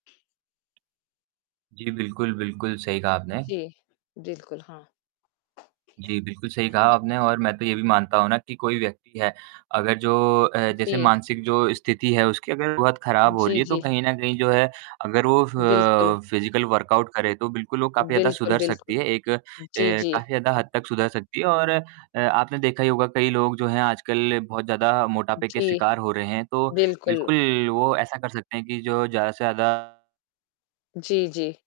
जी बिल्कुल, बिल्कुल सही कहा आपने। जी। बिल्कुल, हाँ। जी, बिल्कुल सही कहा आपने और मैं तो ये भी मानता हूँ ना कि कोई व्यक्ति है अगर जो अ, जैसे जी। मानसिक जो स्थिति है उसकी अगर बहुत खराब हो जी, रही है तो जी। कहीं न कहीं जो है अगर वो बिल्कुल। फ़ फ़िज़िकल वर्कआउट करे तो बिल्कुल वो काफ़ी ज़्यादा बिल्कुल, सुधर बिल्कुल। सकती है। एक जी, ए, जी। काफ़ी ज़्यादा हद तक सुधर सकती है और अ, आपने देखा ही होगा कई लोग जो हैं आजकल बहुत ज़्यादा मोटापे के जी। शिकार हो रहे हैं तो बिल्कुल। बिल्कुल वो ऐसा कर सकते हैं कि जो ज़्यादा से ज़्यादा जी, जी।